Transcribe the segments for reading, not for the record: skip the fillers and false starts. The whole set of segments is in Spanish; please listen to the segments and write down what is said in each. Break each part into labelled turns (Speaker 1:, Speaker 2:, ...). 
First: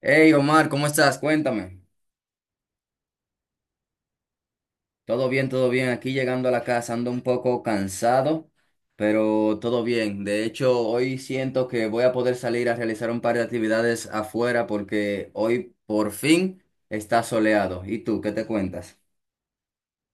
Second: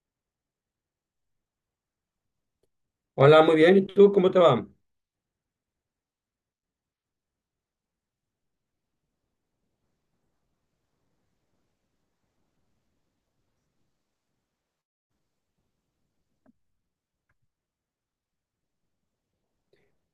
Speaker 1: Hey Omar, ¿cómo estás? Cuéntame.
Speaker 2: Hola, muy bien. ¿Y tú cómo te va?
Speaker 1: Todo bien, todo bien. Aquí llegando a la casa ando un poco cansado, pero todo bien. De hecho, hoy siento que voy a poder salir a realizar un par de actividades afuera porque hoy por fin está soleado. ¿Y tú, qué te cuentas?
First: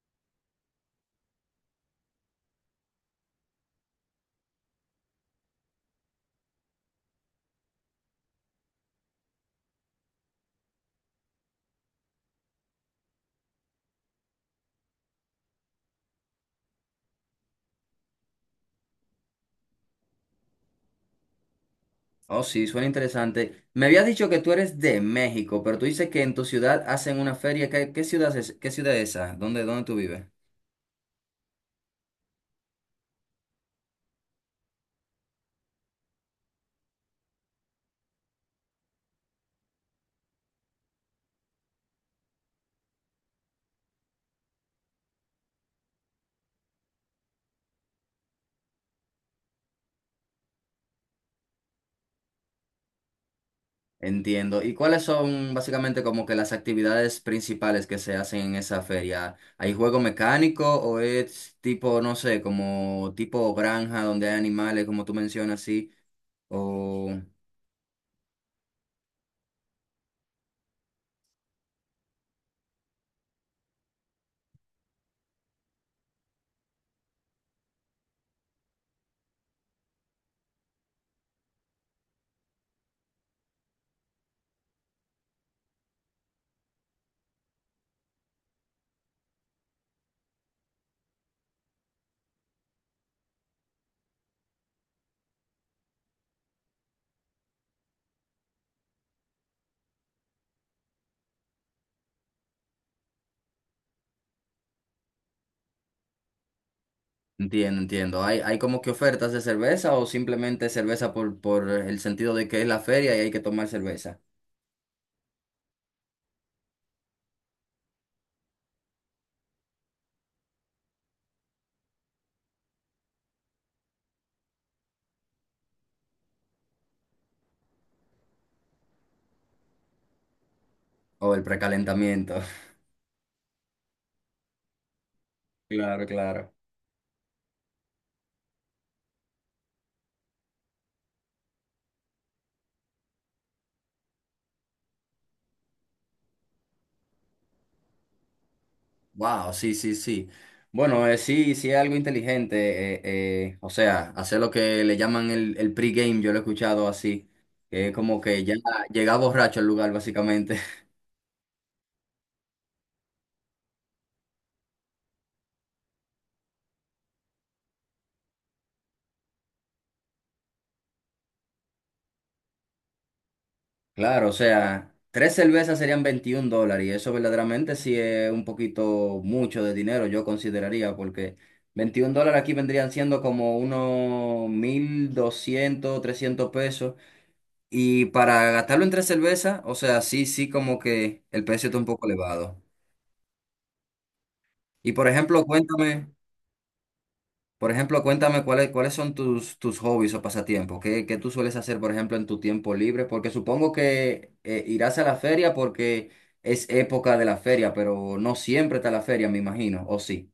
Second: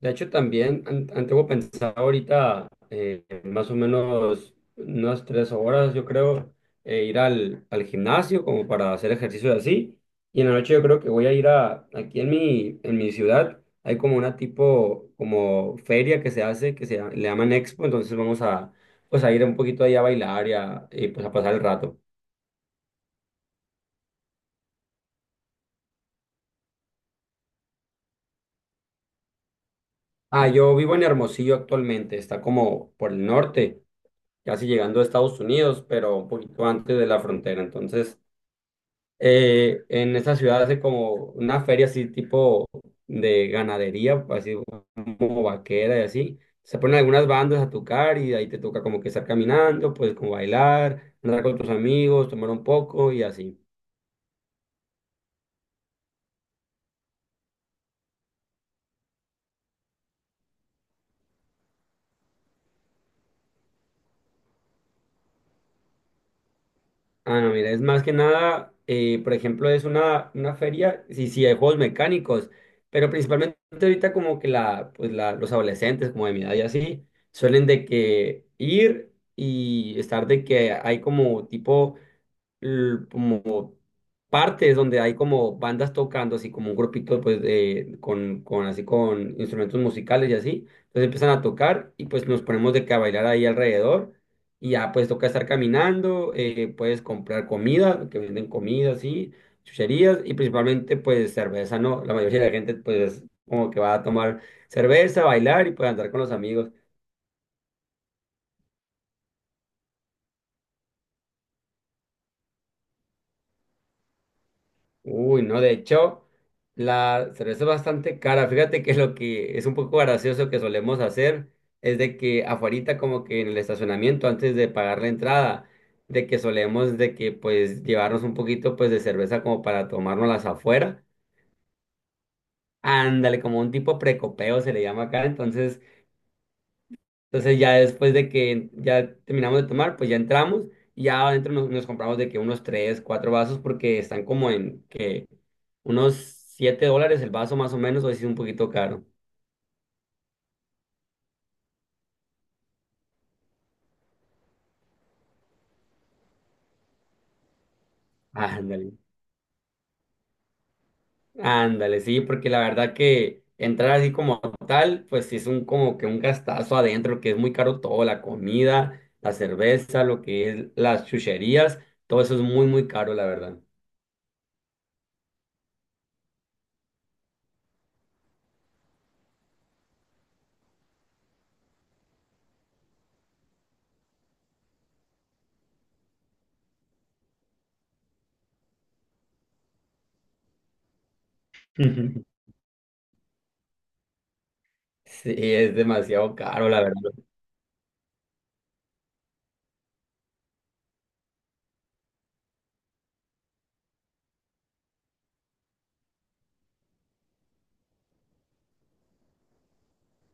Speaker 2: De hecho, también tengo pensado ahorita más o menos unas 3 horas, yo creo, ir al gimnasio como para hacer ejercicio y así. Y en la noche yo creo que voy a ir aquí en en mi ciudad, hay como una tipo, como feria que se hace, le llaman Expo, entonces pues a ir un poquito ahí a bailar y pues a pasar el rato.
Speaker 1: Oh, sí, suena interesante. Me habías dicho que tú eres de México, pero tú dices que en tu ciudad hacen una feria. ¿Qué ciudad es, qué ciudad es esa? ¿Dónde tú vives?
Speaker 2: Ah, yo vivo en Hermosillo actualmente, está como por el norte, casi llegando a Estados Unidos, pero un poquito antes de la frontera. Entonces, en esa ciudad hace como una feria así tipo de ganadería, así como vaquera y así. Se ponen algunas bandas a tocar y ahí te toca como que estar caminando, pues como bailar, andar con tus amigos, tomar un poco y así.
Speaker 1: Entiendo. ¿Y cuáles son básicamente como que las actividades principales que se hacen en esa feria? ¿Hay juego mecánico o es tipo, no sé, como tipo granja donde hay animales, como tú mencionas, sí? O
Speaker 2: Ah, no, mira, es más que nada, por ejemplo, es una feria, sí, sí, hay juegos mecánicos, pero principalmente ahorita como que los adolescentes como de mi edad y así, suelen de que ir y estar de que hay como tipo como partes donde hay como bandas tocando, así como un grupito pues con así con instrumentos musicales y así. Entonces empiezan a tocar y pues nos ponemos de que a bailar ahí alrededor y ya pues toca estar caminando, puedes comprar comida, que venden comida así, chucherías y principalmente pues cerveza, ¿no? La mayoría de la gente pues como que va a tomar cerveza, bailar y pues andar con los amigos.
Speaker 1: Entiendo, entiendo. ¿Hay como que ofertas de cerveza o simplemente cerveza por el sentido de que es la feria y hay que tomar cerveza?
Speaker 2: Uy, no, de hecho, la cerveza es bastante cara. Fíjate que lo que es un poco gracioso que solemos hacer es de que afuerita como que en el estacionamiento antes de pagar la entrada, de que solemos de que pues llevarnos un poquito pues de cerveza como para tomárnoslas afuera.
Speaker 1: O el precalentamiento.
Speaker 2: Ándale, como un tipo precopeo se le llama acá. Entonces,
Speaker 1: Claro, claro.
Speaker 2: entonces ya después de que ya terminamos de tomar, pues ya entramos y ya adentro nos compramos de que unos tres, cuatro vasos porque están como en que unos $7 el vaso más o menos, o así es un poquito caro.
Speaker 1: Wow, sí, sí, sí. Bueno, sí, sí es algo inteligente. O sea, hacer lo que le llaman el pre-game, yo lo he escuchado así. Que es como que ya
Speaker 2: Ándale,
Speaker 1: llega borracho al lugar, básicamente.
Speaker 2: ándale, sí, porque la verdad que entrar así como tal, pues sí es un como que un gastazo adentro, que es muy caro todo, la comida, la cerveza, lo que es las chucherías, todo eso es muy, muy caro, la verdad.
Speaker 1: Claro, o sea, tres cervezas serían $21. Y eso verdaderamente sí es un poquito mucho de dinero, yo consideraría, porque $21 aquí vendrían siendo como unos 1.200, 1.300 pesos. Y para gastarlo en tres cervezas, o sea, sí, sí, como que el precio está un poco elevado. Y por
Speaker 2: Sí,
Speaker 1: ejemplo,
Speaker 2: es
Speaker 1: cuéntame,
Speaker 2: demasiado caro, la verdad.
Speaker 1: por ejemplo, cuéntame cuáles son tus hobbies o pasatiempos. ¿Qué tú sueles hacer, por ejemplo, en tu tiempo libre? Porque supongo que irás a la feria porque es época de la feria, pero no siempre está la feria, me imagino, ¿o sí?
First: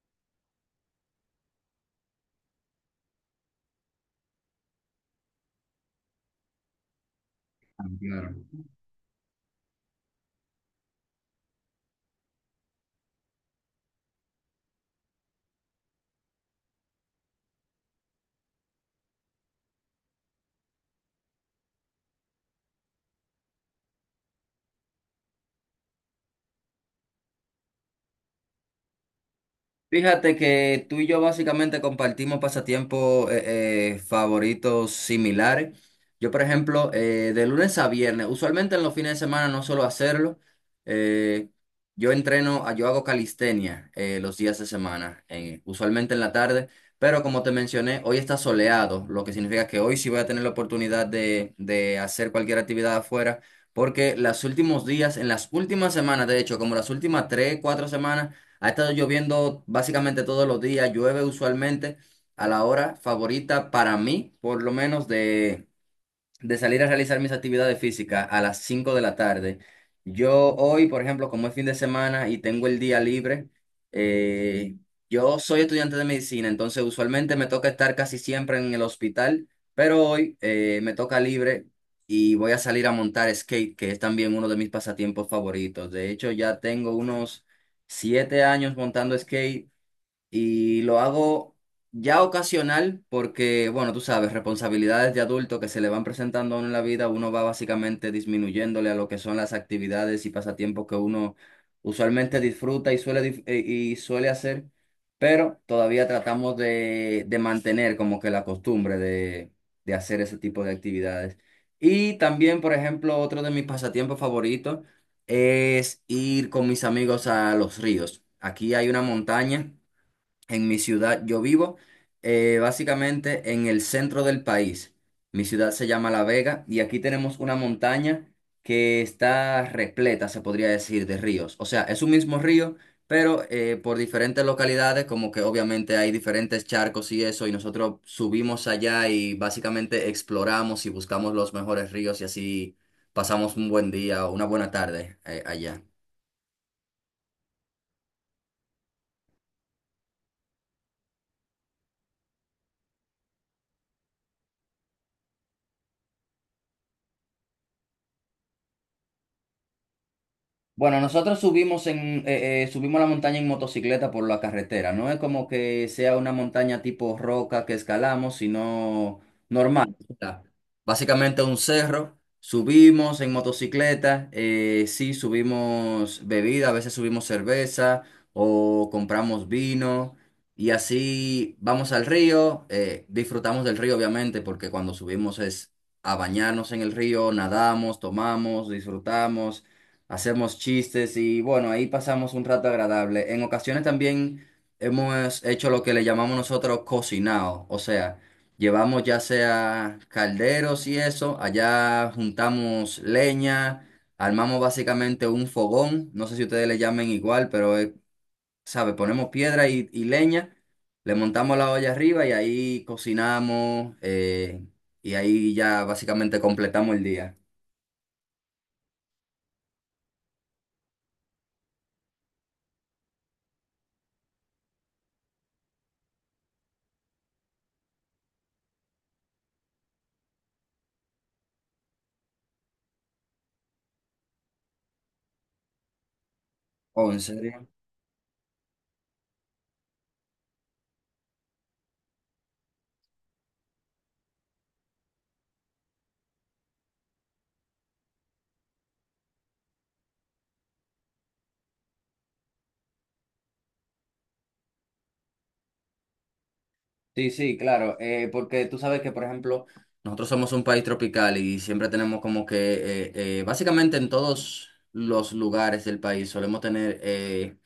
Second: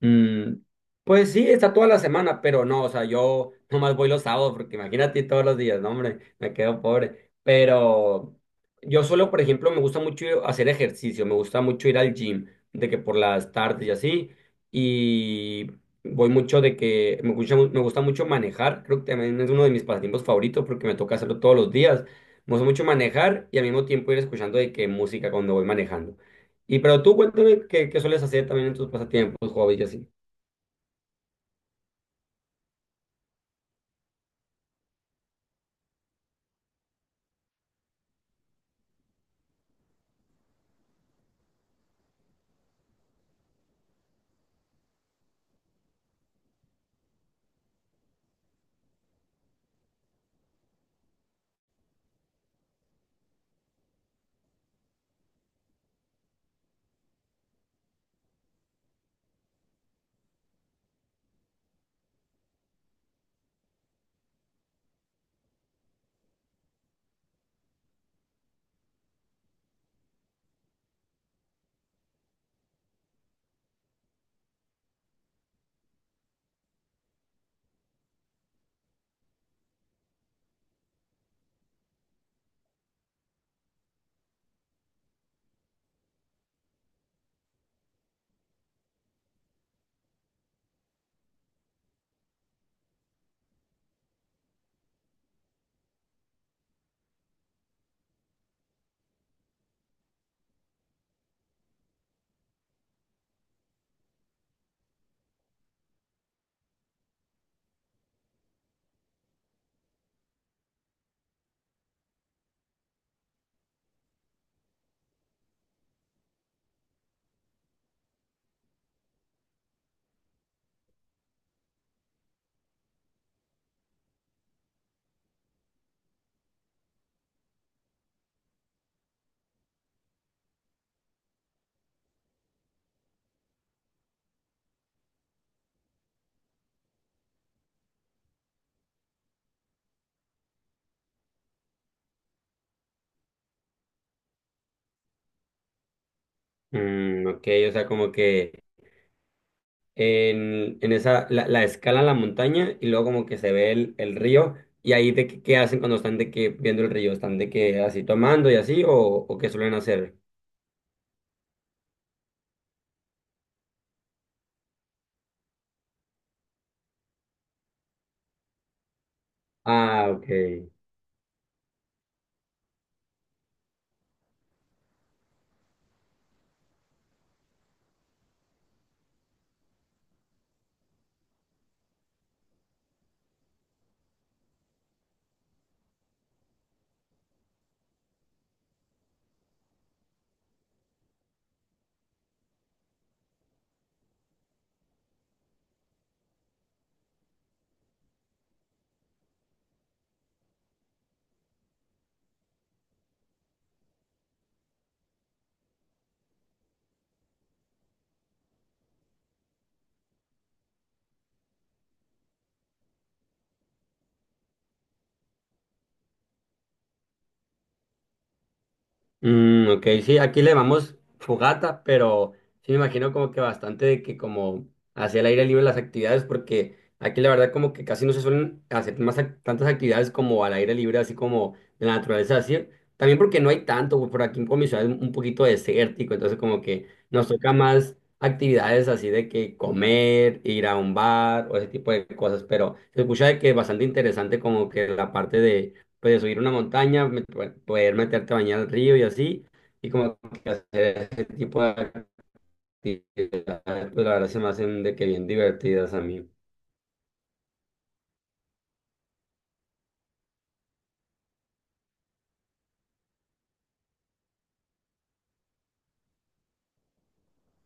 Speaker 2: Mm, pues sí, está toda la semana, pero no, o sea, yo nomás voy los sábados, porque imagínate todos los días, no, hombre, me quedo pobre.
Speaker 1: Claro.
Speaker 2: Pero yo solo, por ejemplo, me gusta mucho hacer ejercicio, me gusta mucho ir al gym, de que por las tardes y así, y voy mucho de que me gusta mucho manejar, creo que también es uno de mis pasatiempos favoritos porque me toca hacerlo todos los días. Me gusta mucho manejar y al mismo tiempo ir escuchando de qué música cuando voy manejando. Y pero tú cuéntame qué sueles hacer también en tus pasatiempos, hobbies y así.
Speaker 1: Fíjate que tú y yo básicamente compartimos pasatiempos favoritos similares. Yo, por ejemplo, de lunes a viernes, usualmente en los fines de semana no suelo hacerlo. eh, yo hago calistenia los días de semana, usualmente en la tarde, pero como te mencioné, hoy está soleado, lo que significa que hoy sí voy a tener la oportunidad de hacer cualquier actividad afuera, porque los últimos días, en las últimas semanas, de hecho, como las últimas 3, 4 semanas, ha estado lloviendo básicamente todos los días, llueve usualmente a la hora favorita para mí, por lo menos de salir a realizar mis actividades físicas a las 5 de la tarde. Yo hoy, por ejemplo, como es fin de semana y tengo el día libre, eh, yo soy estudiante de medicina, entonces usualmente me toca estar casi siempre en el hospital, pero hoy me toca libre y voy a salir a montar skate, que es también uno de mis pasatiempos favoritos. De hecho, ya tengo unos 7 años montando skate y lo hago ya ocasional porque, bueno, tú sabes, responsabilidades de adulto que se le van presentando a uno en la vida, uno va básicamente disminuyéndole a lo que son las actividades y pasatiempos que uno usualmente disfruta y suele hacer, pero todavía tratamos de mantener como que la costumbre de hacer ese tipo de actividades. Y también, por ejemplo, otro de mis pasatiempos favoritos es ir con mis amigos a los ríos. Aquí hay una montaña en mi ciudad. Yo vivo básicamente en el centro del país. Mi ciudad se llama La Vega y aquí tenemos una montaña que está repleta, se podría decir, de ríos. O sea, es un mismo río, pero por diferentes localidades, como que obviamente hay diferentes charcos y eso, y nosotros subimos allá y básicamente exploramos y buscamos los mejores ríos y así pasamos un buen día o una buena tarde allá.
Speaker 2: Mm, ok, o sea, como que en esa, la escala la montaña y luego como que se ve el río y ahí qué hacen cuando están de que viendo el río, están de que así tomando y así o qué suelen hacer.
Speaker 1: Bueno, nosotros subimos la montaña en motocicleta por la carretera. No es como que sea una montaña tipo roca que escalamos, sino normal.
Speaker 2: Ah,
Speaker 1: O
Speaker 2: ok.
Speaker 1: sea, básicamente un cerro. Subimos en motocicleta. Sí, subimos bebida, a veces subimos cerveza o compramos vino. Y así vamos al río. Disfrutamos del río, obviamente, porque cuando subimos es a bañarnos en el río, nadamos, tomamos, disfrutamos, hacemos chistes y bueno, ahí pasamos un rato agradable. En ocasiones también hemos hecho lo que le llamamos nosotros cocinado, o sea, llevamos ya sea calderos y eso, allá juntamos leña, armamos básicamente un fogón, no sé si ustedes le llamen igual, pero sabe, ponemos piedra y leña, le montamos la olla arriba y ahí cocinamos y ahí ya básicamente completamos el día.
Speaker 2: Mm, ok, sí, aquí le llamamos fogata, pero sí me imagino como que bastante de que como hacia el aire libre las actividades, porque aquí la verdad como que casi no se suelen hacer más tantas actividades como al aire libre, así como en la naturaleza, así. También porque no hay tanto, güey, por aquí en mi ciudad es un poquito desértico, entonces como que
Speaker 1: Oh, ¿en
Speaker 2: nos toca
Speaker 1: serio?
Speaker 2: más actividades así de que comer, ir a un bar o ese tipo de cosas, pero se escucha de que es bastante interesante como que la parte de pues subir una montaña, bueno, poder meterte a bañar al río y así, y como que hacer ese tipo de actividades, pues la verdad se me hacen de que bien divertidas a mí.
Speaker 1: Sí, sí, claro, porque tú sabes que, por ejemplo, nosotros somos un país tropical y siempre tenemos como que, básicamente en todos los lugares del país solemos tener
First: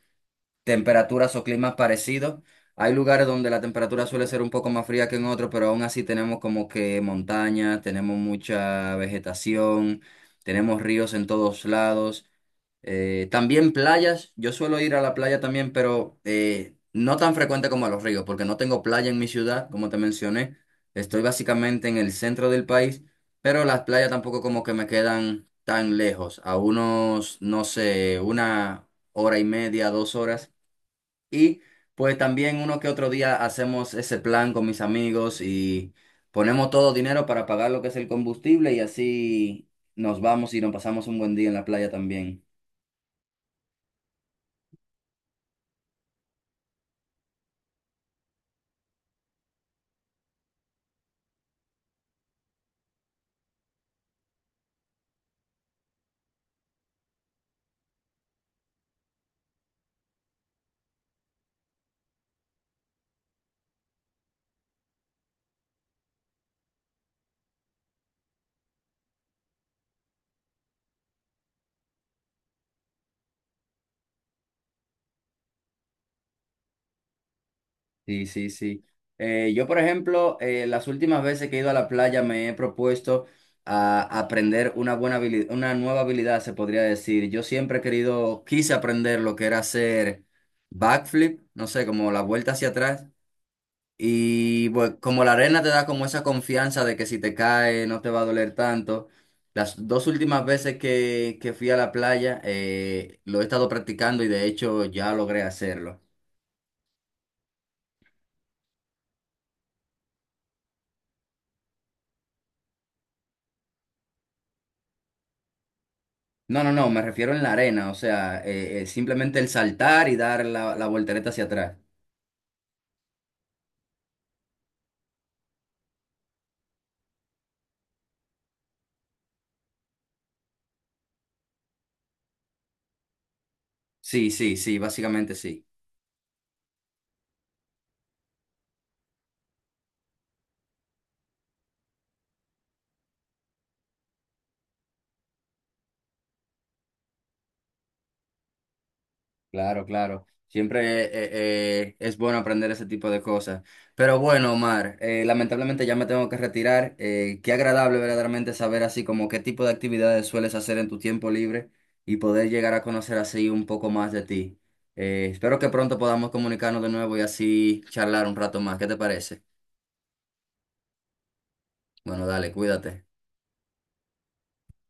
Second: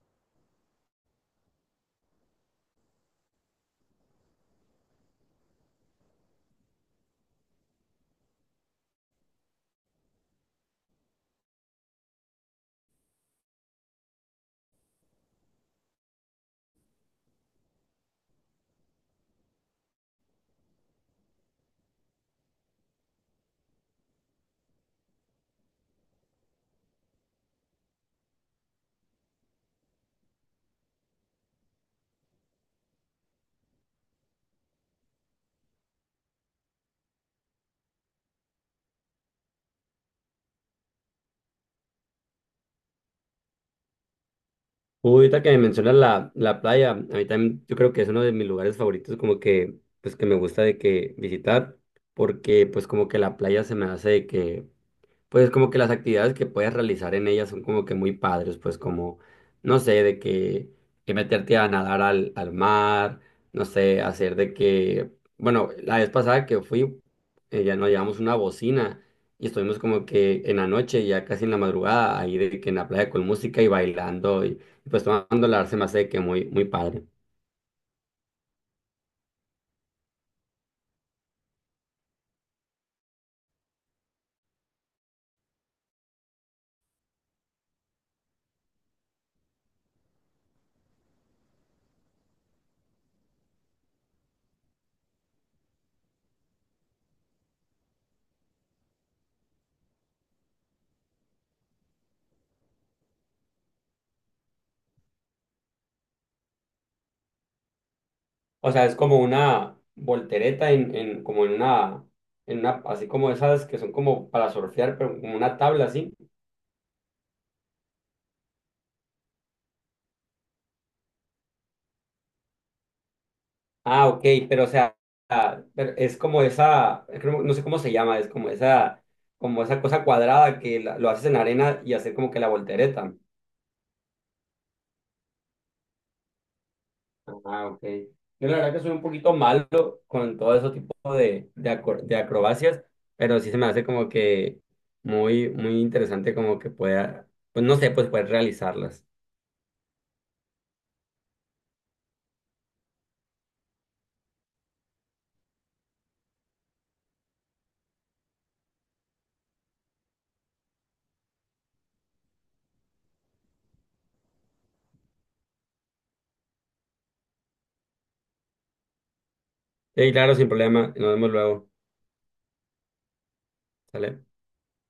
Speaker 1: temperaturas o climas parecidos. Hay lugares donde la temperatura suele ser un poco más fría que en otros, pero aún así tenemos como que montaña, tenemos mucha vegetación, tenemos ríos en todos lados. También playas, yo suelo ir a la playa también, pero no tan frecuente como a los ríos, porque no tengo playa en mi ciudad, como te mencioné. Estoy básicamente en el centro del país, pero las playas tampoco como que me quedan tan lejos, a unos, no sé, una hora y media, 2 horas. Y pues también uno que otro día hacemos ese plan con mis amigos y ponemos todo dinero para pagar lo que es el combustible y así nos vamos y nos pasamos un buen día en la playa también.
Speaker 2: Ahorita que me mencionas la playa, a mí también yo creo que es uno de mis lugares favoritos como que, pues que me gusta de que visitar, porque pues como que la playa se me hace de que pues como que las actividades que puedes realizar en ellas son como que muy padres, pues como, no sé, que meterte a nadar al mar, no sé, bueno, la vez pasada que fui, ya nos llevamos una bocina y estuvimos como que en la noche, ya casi en la madrugada, ahí de que en la playa con música y bailando y pues tomando la se me hace que muy, muy padre.
Speaker 1: Sí, sí, sí. Yo, por ejemplo, las últimas veces que he ido a la playa me he propuesto a aprender una nueva habilidad, se podría decir. Yo siempre he querido, quise aprender lo que era hacer backflip, no sé, como la vuelta hacia atrás. Y bueno, como la arena te da como esa confianza de que si te cae no te va a doler tanto. Las dos últimas veces que fui a la playa lo he estado practicando y de hecho ya logré hacerlo.
Speaker 2: O sea, es como una voltereta en como en en una, así como esas que son como para surfear, pero como una tabla así.
Speaker 1: No, no, no, me refiero en la arena, o sea, simplemente el saltar y dar la voltereta hacia atrás.
Speaker 2: Ah, ok, pero o sea, ah, pero es como esa, no sé cómo se llama, es como esa cosa cuadrada que lo haces en arena y hacer como que la voltereta.
Speaker 1: Sí, sí, sí, básicamente sí.
Speaker 2: Ah, ok. Yo la verdad que soy un poquito malo con todo ese tipo de acrobacias, pero sí se me hace como que muy, muy interesante como que pueda, pues no sé, pues poder realizarlas.
Speaker 1: Claro, claro. Siempre es bueno aprender ese tipo de cosas. Pero bueno, Omar, lamentablemente ya me tengo que retirar. Qué agradable verdaderamente saber así como qué tipo de actividades sueles hacer en tu tiempo libre y poder llegar a conocer así un poco más de ti. Espero que pronto podamos comunicarnos de nuevo y así charlar un rato más. ¿Qué te parece?
Speaker 2: Sí, claro, sin problema, nos vemos luego.
Speaker 1: Bueno, dale, cuídate.
Speaker 2: ¿Sale?